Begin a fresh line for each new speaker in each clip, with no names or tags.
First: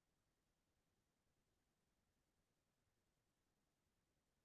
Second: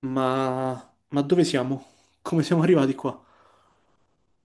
Ma... ma dove siamo? Come siamo arrivati qua?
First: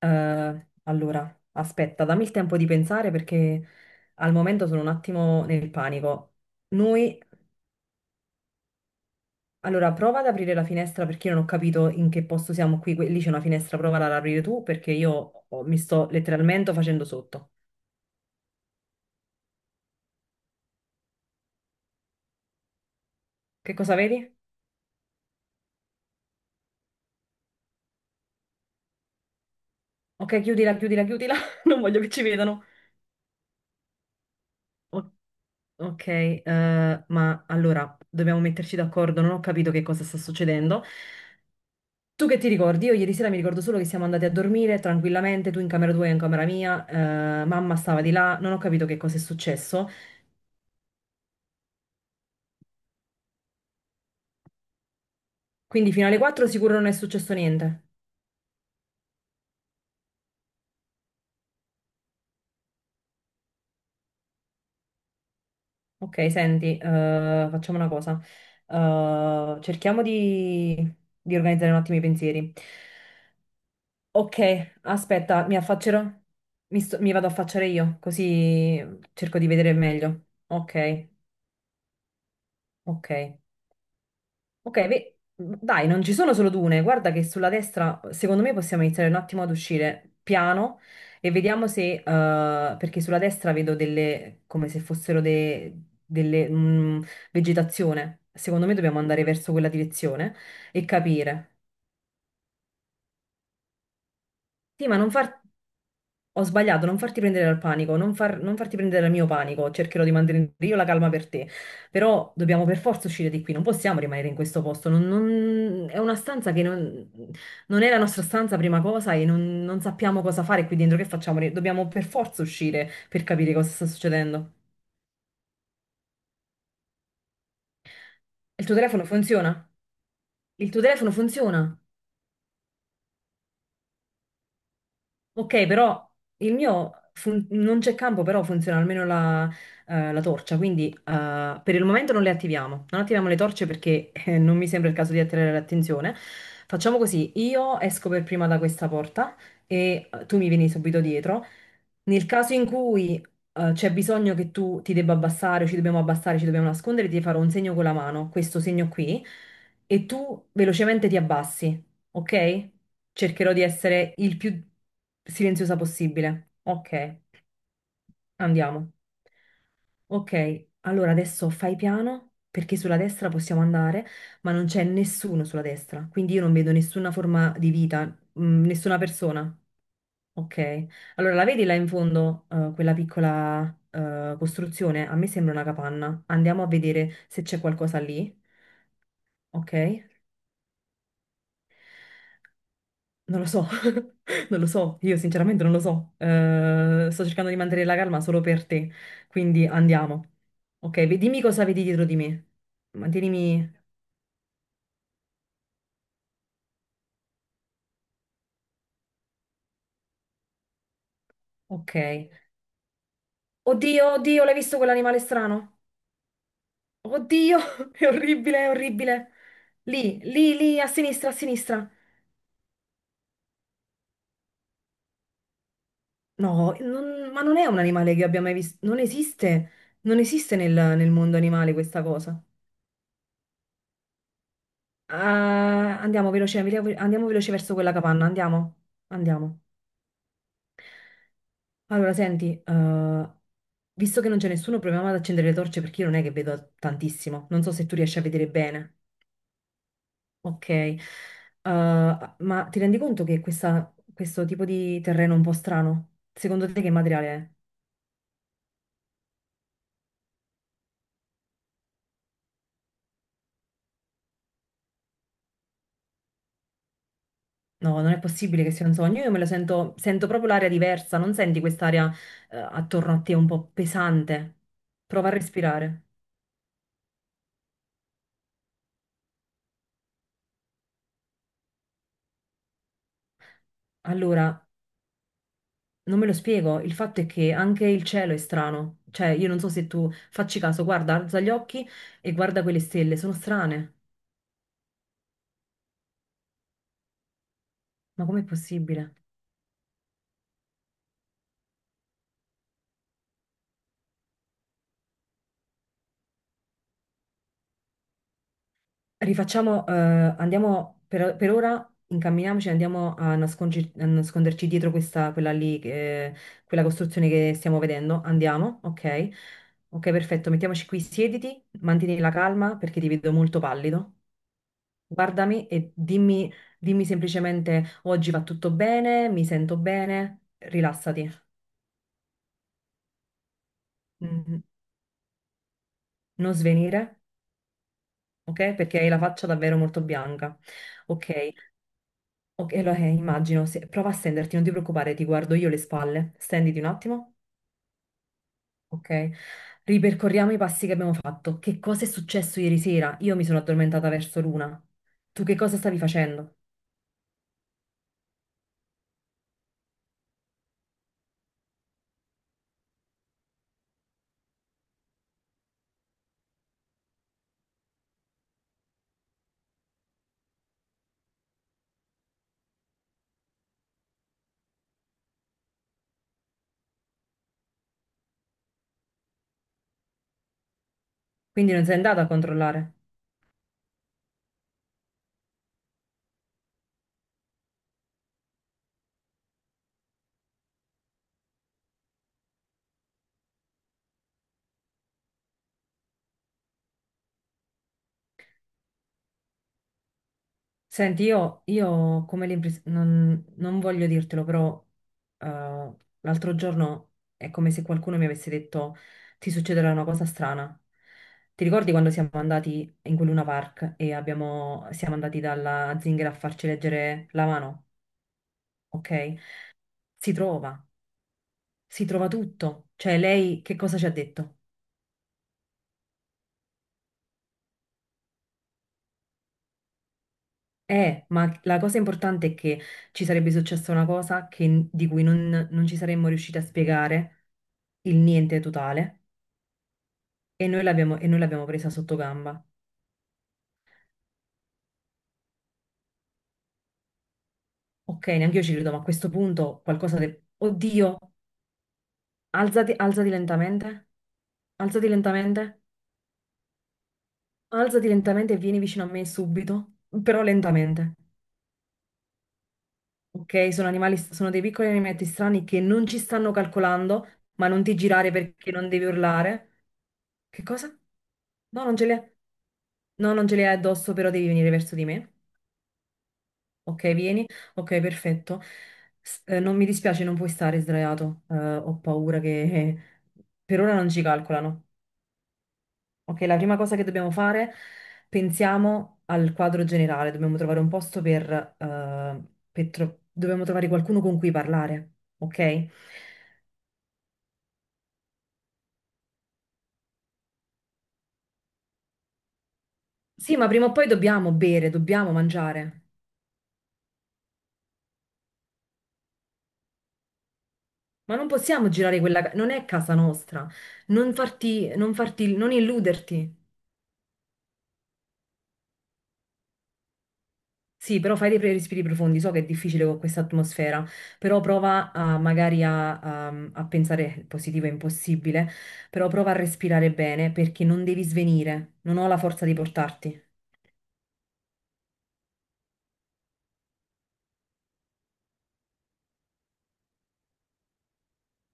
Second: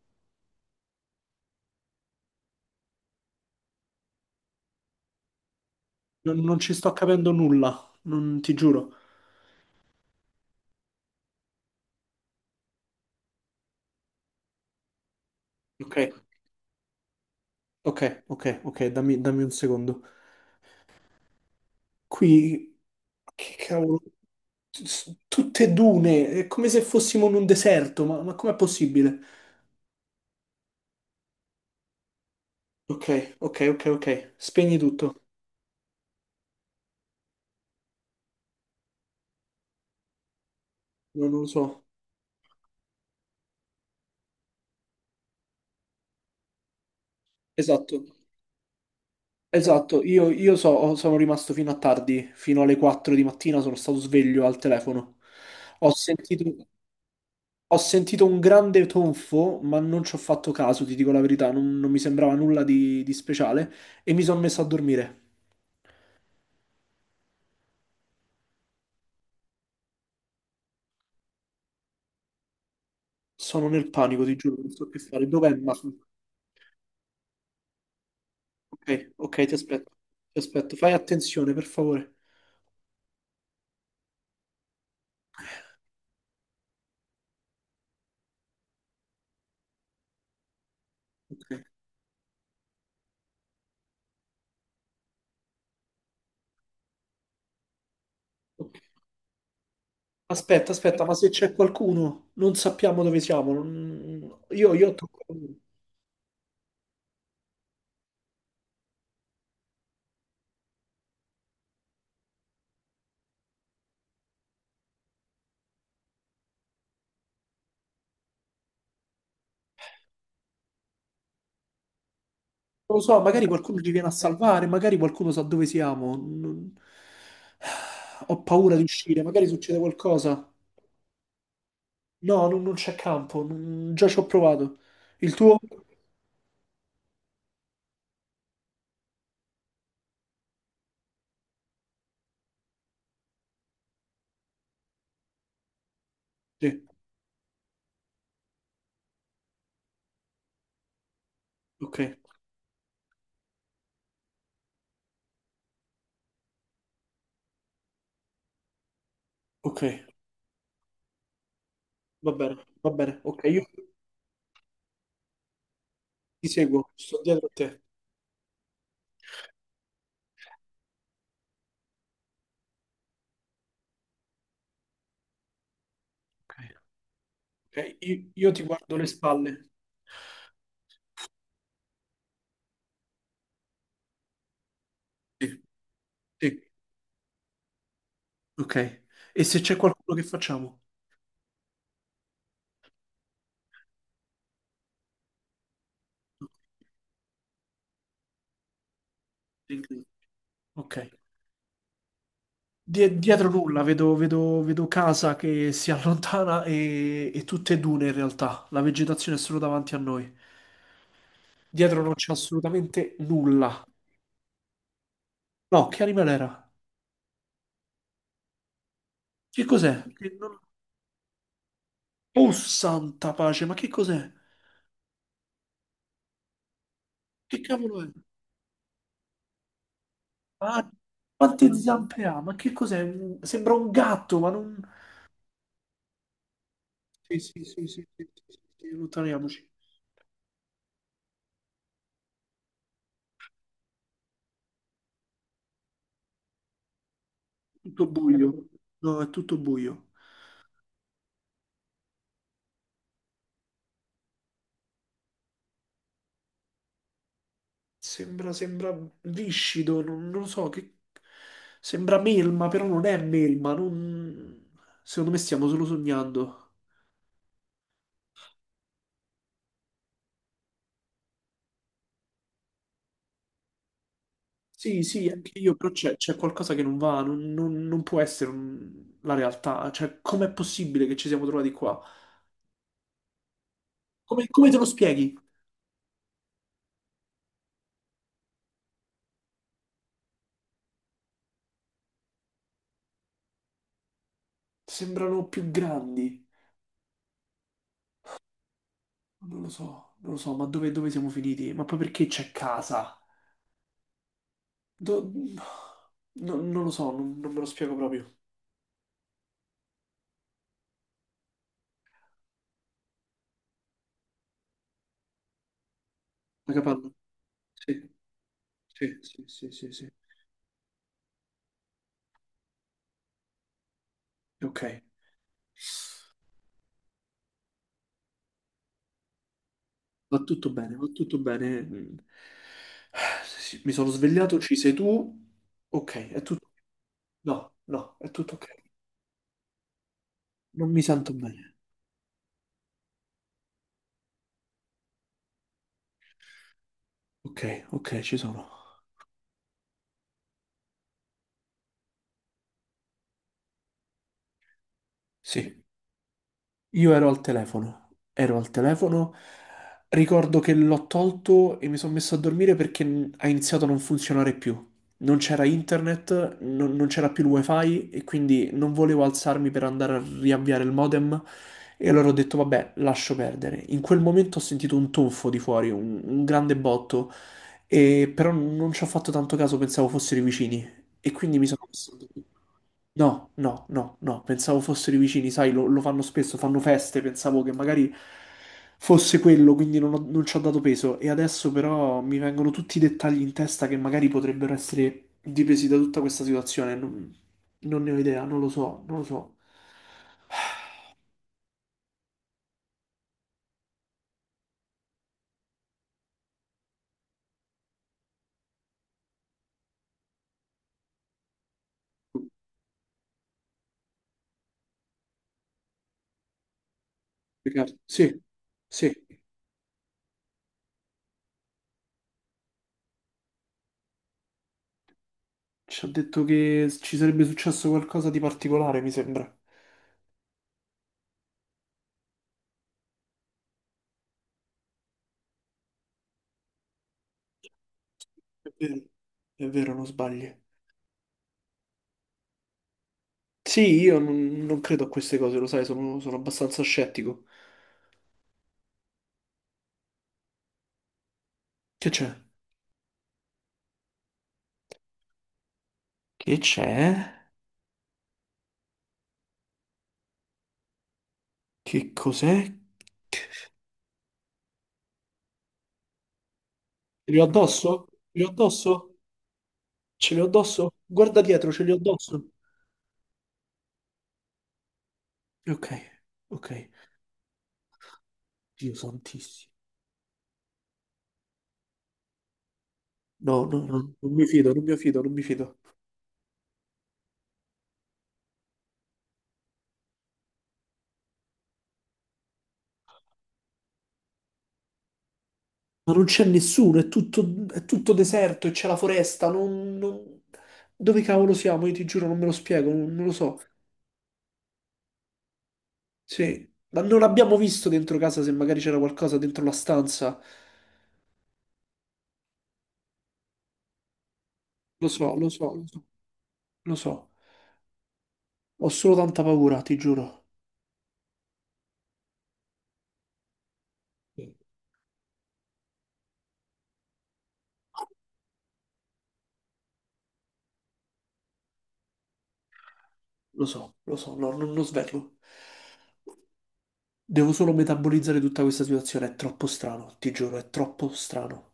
Aspetta, dammi il tempo di pensare perché al momento sono un attimo nel panico.
Non ci sto
Noi,
capendo nulla, non ti giuro.
prova ad aprire la finestra perché io non ho capito in che posto siamo qui. Lì c'è una finestra, prova ad aprire tu perché mi
Ok,
sto letteralmente facendo sotto.
ok, dammi un secondo. Qui, che
Che cosa
cavolo,
vedi?
Tutte dune, è come se fossimo in un deserto, ma com'è possibile?
Ok, chiudila, chiudila, chiudila. Non voglio che ci vedano.
Ok, spegni
O-
tutto.
ok, ma allora, dobbiamo metterci d'accordo. Non ho capito che cosa sta succedendo.
No, non lo so.
Tu che ti ricordi? Io ieri sera mi ricordo solo che siamo andati a dormire tranquillamente, tu in camera tua e io in camera mia, mamma stava
Esatto,
di là, non ho capito che cosa è successo,
esatto, sono rimasto fino a tardi, fino alle 4 di mattina sono stato sveglio al telefono.
quindi
Ho
fino alle 4
sentito...
sicuro non è successo
Ho
niente.
sentito un grande tonfo, ma non ci ho fatto caso, ti dico la verità, non mi sembrava nulla di speciale e mi sono messo a dormire.
Ok, senti, facciamo una cosa. Cerchiamo di organizzare un attimo i pensieri.
Sono nel panico, ti
Ok,
giuro, non so che fare.
aspetta,
Dov'è
mi
il muffler?
affaccerò? Mi vado a affacciare io, così
Ok,
cerco di
ti
vedere
aspetto.
meglio.
Ti aspetto, fai
Ok,
attenzione, per favore.
ok. Ok, dai, non ci sono solo dune. Guarda che sulla destra, secondo me, possiamo iniziare un attimo ad uscire piano e
Ok,
vediamo se, perché sulla destra vedo delle, come se fossero delle, mm, vegetazione. Secondo me
ok.
dobbiamo andare verso quella direzione
Aspetta,
e
aspetta, ma se
capire.
c'è qualcuno, non sappiamo dove siamo. non- Io,
Sì,
io ho
ma non
troppo
far...
paura.
Ho sbagliato, non farti prendere dal panico, non farti prendere dal mio panico, cercherò di mantenere io la calma per te, però dobbiamo per forza uscire di qui, non possiamo rimanere in questo posto, è una stanza che non è la nostra stanza prima cosa e non, non sappiamo cosa fare qui dentro, che facciamo? Dobbiamo per forza uscire
Non lo so,
per
magari
capire cosa
qualcuno
sta
ci viene a
succedendo.
salvare, magari qualcuno sa dove siamo. Ho
Il
paura
tuo
di
telefono
uscire, magari
funziona?
succede qualcosa.
Il tuo telefono funziona?
No, non c'è campo, già ci ho provato. Il tuo?
Ok, però non c'è campo, però funziona almeno la torcia, quindi per il momento non le attiviamo. Non attiviamo le torce perché non mi sembra il caso di attirare l'attenzione.
Sì,
Facciamo così, io esco per prima da questa porta e tu mi vieni subito dietro.
ok,
Nel caso in cui c'è bisogno che tu ti debba abbassare, o ci dobbiamo abbassare, ci dobbiamo nascondere, ti farò un segno con la mano, questo segno qui,
ok,
e tu velocemente ti abbassi,
va bene,
ok?
va bene, ok,
Cercherò di
io
essere il più silenziosa possibile.
ti
Ok,
seguo, sto dietro a te.
andiamo. Ok, allora adesso fai piano perché sulla destra possiamo andare, ma non c'è nessuno sulla destra, quindi io non
Ok,
vedo nessuna forma di
ok,
vita,
Io, io ti guardo
nessuna
le
persona.
spalle.
Ok, allora la vedi là in fondo, quella piccola, costruzione? A me sembra
Sì,
una capanna.
sì,
Andiamo a vedere se c'è qualcosa lì.
ok. E se
Ok?
c'è qualcuno che facciamo?
Non lo so, non lo so, io sinceramente non lo so. Sto cercando di mantenere la calma solo per te, quindi
Sì, sì.
andiamo. Ok,
Ok.
dimmi cosa vedi dietro di me.
Dietro
Mantienimi...
nulla, vedo casa che si allontana e tutte dune in realtà. La vegetazione è solo davanti a noi.
Ok.
Dietro non c'è assolutamente nulla.
Oddio, oddio, l'hai visto quell'animale strano?
No, che animale era?
Oddio, è orribile, è orribile.
Che cos'è?
Lì,
Che
lì,
non-
lì, a sinistra, a sinistra.
Oh, santa pace, ma che cos'è?
No, ma non
Che
è un
cavolo è?
animale che abbia mai visto. Non esiste, non esiste
Ah,
nel mondo
quante
animale questa
zampe ha?
cosa.
Ma che cos'è? Sembra un gatto, ma non...
Ah, andiamo
Sì,
veloce
sì,
verso
sì, sì,
quella
sì,
capanna,
sì, sì,
andiamo,
sì,
andiamo.
allontaniamoci.
Allora, senti, visto che non c'è nessuno, proviamo ad accendere le torce perché io non è che vedo tantissimo. Non so se tu
Tutto
riesci a vedere
buio.
bene.
No, è tutto buio.
Ok. Ma ti rendi conto che questo tipo di terreno è un po' strano? Secondo te che materiale è?
Sembra viscido, non lo so, che... Sembra melma, però non è melma, non... Secondo me stiamo solo sognando.
No, non è possibile che sia un sogno. Io me lo sento, sento proprio l'aria diversa. Non senti quest'aria, attorno a te un po' pesante?
Sì,
Prova a
anche io, però
respirare.
c'è qualcosa che non va, non può essere la realtà. Cioè, com'è possibile che ci siamo trovati qua? Come,
Allora,
come te lo spieghi?
Non me lo spiego, il fatto è che anche il cielo è strano, cioè io non so se tu facci caso, guarda, alza gli occhi e guarda quelle stelle, sono strane,
Sembrano più grandi.
ma com'è possibile?
Non lo so, ma dove siamo finiti? Ma poi perché c'è casa? Do- non lo so, non me lo spiego proprio.
Rifacciamo, andiamo per ora, incamminiamoci, a nasconderci dietro quella lì,
La
quella
capanna?
costruzione che stiamo
Sì,
vedendo, andiamo,
sì,
ok?
sì, sì, sì,
Ok,
sì.
perfetto, mettiamoci qui, siediti, mantieni la calma perché ti vedo molto pallido.
Ok,
Guardami e dimmi, dimmi semplicemente oggi va tutto bene, mi sento
va
bene,
tutto bene, va
rilassati.
tutto bene. Mm. Sì, mi sono svegliato,
Mm,
ci sei tu. Ok, è
Non
tutto...
svenire,
No, è tutto ok.
ok? Perché hai la faccia davvero molto bianca.
Non mi sento
Ok,
bene.
ok, allora, immagino, prova a stenderti, non ti preoccupare, ti guardo io le spalle, stenditi un attimo,
Ok, ci sono.
ok? Ripercorriamo i passi che abbiamo fatto. Che cosa è successo ieri sera? Io mi sono addormentata verso l'una. Tu che cosa
Sì.
stavi facendo?
Io ero al telefono, ricordo che l'ho tolto e mi sono messo a dormire perché ha iniziato a non funzionare più. Non c'era internet, non c'era più il wifi e quindi non volevo alzarmi per andare a riavviare il modem e allora ho detto vabbè, lascio perdere. In quel momento ho sentito un tonfo di fuori, un grande botto, e però non ci ho fatto tanto caso, pensavo fossero i vicini e quindi mi
Quindi
sono
non sei
messo a
andata a
dormire.
controllare.
No, pensavo fossero i vicini, sai, lo fanno spesso, fanno feste, pensavo che magari fosse quello, quindi non ci ho dato peso. E adesso però mi vengono tutti i dettagli in testa che magari potrebbero essere dipesi da tutta questa situazione. Non ne ho idea, non lo so.
Senti, io ho come l'impressione, non, non voglio dirtelo, però eh, l'altro giorno è come se qualcuno mi avesse detto ti succederà una cosa strana. Ti ricordi quando siamo andati in quel Luna Park e siamo andati dalla zingara a farci leggere la mano?
Peccato. Sì, sì,
Ok? Si trova, si trova tutto. Cioè, lei che cosa ci ha detto?
ci ha detto che ci sarebbe successo qualcosa di particolare, mi sembra.
Ma la cosa importante è che ci sarebbe successa una cosa di cui non non ci saremmo riusciti a spiegare, il niente
È vero,
totale.
è vero, non sbagli.
E noi l'abbiamo presa sotto gamba.
Sì, io non credo a queste cose, lo sai, sono abbastanza scettico.
Ok, neanche io ci credo, ma a questo punto qualcosa di... Oddio,
Che c'è?
alzati, alzati lentamente, alzati lentamente,
Che c'è?
alzati lentamente e vieni vicino a me subito, però lentamente.
Che cos'è? Ce
Ok, sono animali, sono dei piccoli animaletti strani che non ci stanno calcolando,
li ho
ma non ti
addosso?
girare
Ce li ho
perché non devi
addosso?
urlare.
Ce li ho
Che cosa?
addosso? Guarda dietro, ce
No,
li ho
non ce li hai,
addosso.
no, non ce li hai addosso, però devi venire verso di me.
Ok, ok.
Ok, vieni. Ok, perfetto.
Dio santissimo.
Non mi dispiace, non puoi stare sdraiato. Ho paura che
No, no,
per ora
no,
non ci
non mi fido,
calcolano.
non mi fido, non mi fido.
Ok, la prima cosa che dobbiamo fare, pensiamo al quadro generale. Dobbiamo trovare un posto per, eh, dobbiamo trovare qualcuno con cui parlare. Ok?
Ma non c'è nessuno, è tutto deserto e c'è la foresta. Dove cavolo siamo? Io ti giuro, non me lo spiego, non lo
Sì,
so.
ma prima o poi dobbiamo bere, dobbiamo mangiare.
Sì, ma non abbiamo visto dentro casa se magari c'era qualcosa dentro la stanza.
Ma non possiamo girare quella... Non è casa nostra. Non farti,
Lo
non
so, lo
farti, non
so, lo so,
illuderti.
lo so. Ho solo tanta paura, ti giuro.
Sì, però fai dei respiri profondi, so che è difficile con questa atmosfera, però prova magari a pensare, il positivo è impossibile, però prova a respirare bene perché non devi svenire, non ho la forza di portarti,
Lo so, no, non lo svelo. Devo solo metabolizzare tutta questa situazione. È troppo strano, ti giuro, è troppo strano.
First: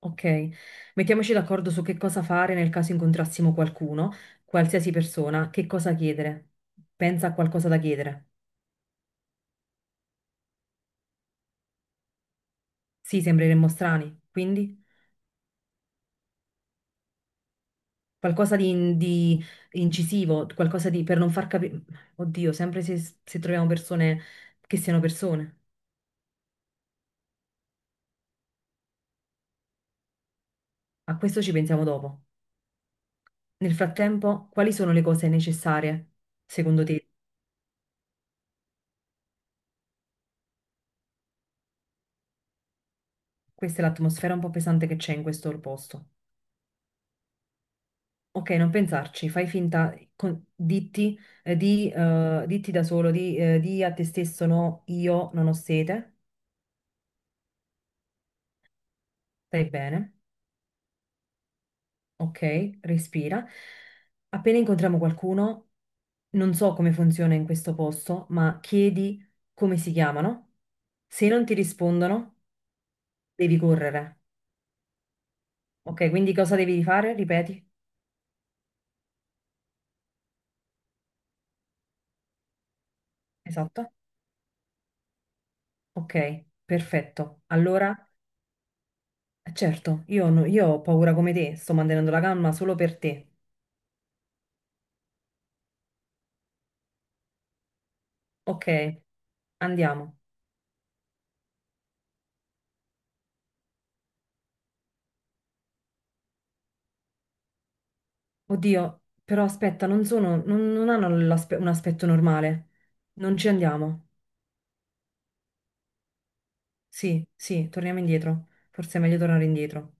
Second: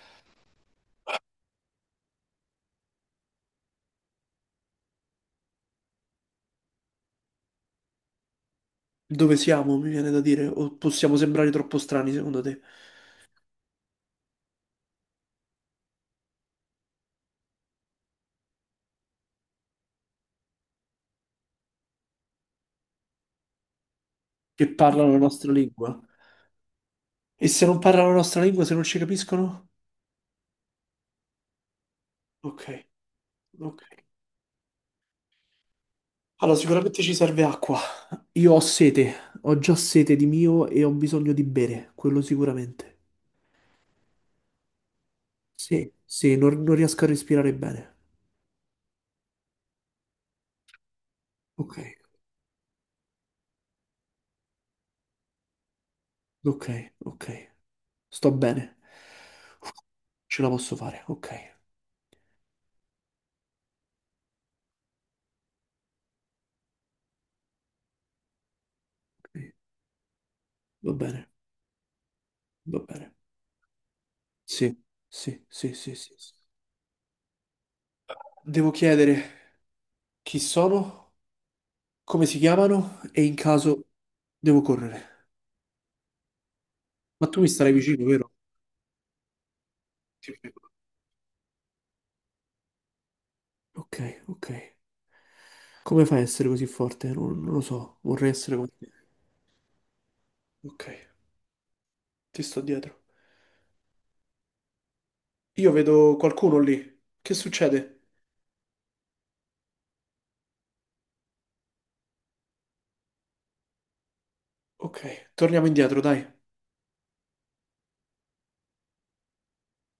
ok? Mettiamoci d'accordo su che cosa fare nel caso incontrassimo qualcuno, qualsiasi persona, che cosa chiedere. Pensa a qualcosa da chiedere.
Dove siamo, mi viene da dire, o possiamo sembrare troppo strani, secondo te,
Sì, sembreremmo strani, quindi... Qualcosa di incisivo, qualcosa di per non far capire. Oddio, sempre se troviamo persone
che
che siano
parlano la nostra
persone.
lingua? E se non parlano la nostra lingua, se non ci capiscono?
A questo ci pensiamo dopo.
Ok,
Nel
ok.
frattempo, quali sono le cose necessarie,
Allora,
secondo
sicuramente
te?
ci serve acqua. Io ho sete, ho già sete di mio e ho bisogno di bere, quello sicuramente.
Questa è l'atmosfera un po' pesante che c'è in questo
Sì,
posto.
sì, non riesco a respirare bene.
Ok, non pensarci, fai finta,
Ok,
ditti da solo, di a te stesso, no, io non ho sete,
ok. Sto bene,
stai bene.
ce la posso fare. Ok,
Ok, respira. Appena incontriamo qualcuno, non so come funziona in questo posto, ma chiedi
ok.
come si chiamano.
va bene,
Se non ti rispondono,
va bene.
devi correre.
Sì, sì, sì, sì,
Ok,
sì. sì.
quindi cosa devi fare? Ripeti.
Devo chiedere chi sono, come si chiamano e in caso
Esatto.
devo correre.
Ok,
Ma tu
perfetto.
mi starai
Allora,
vicino, vero?
certo, io,
Ti
no-
prego.
io ho paura come te, sto mantenendo la calma solo per te.
Ok. Come fai a essere così forte? Non lo so, vorrei essere
Ok,
come te.
andiamo.
Ok, ti sto dietro. Io vedo qualcuno lì. Che succede?
Oddio, però aspetta, non sono, non hanno un aspetto normale. Non ci andiamo.
Ok, torniamo indietro, dai.
Sì, sì, torniamo indietro. Forse è meglio tornare indietro.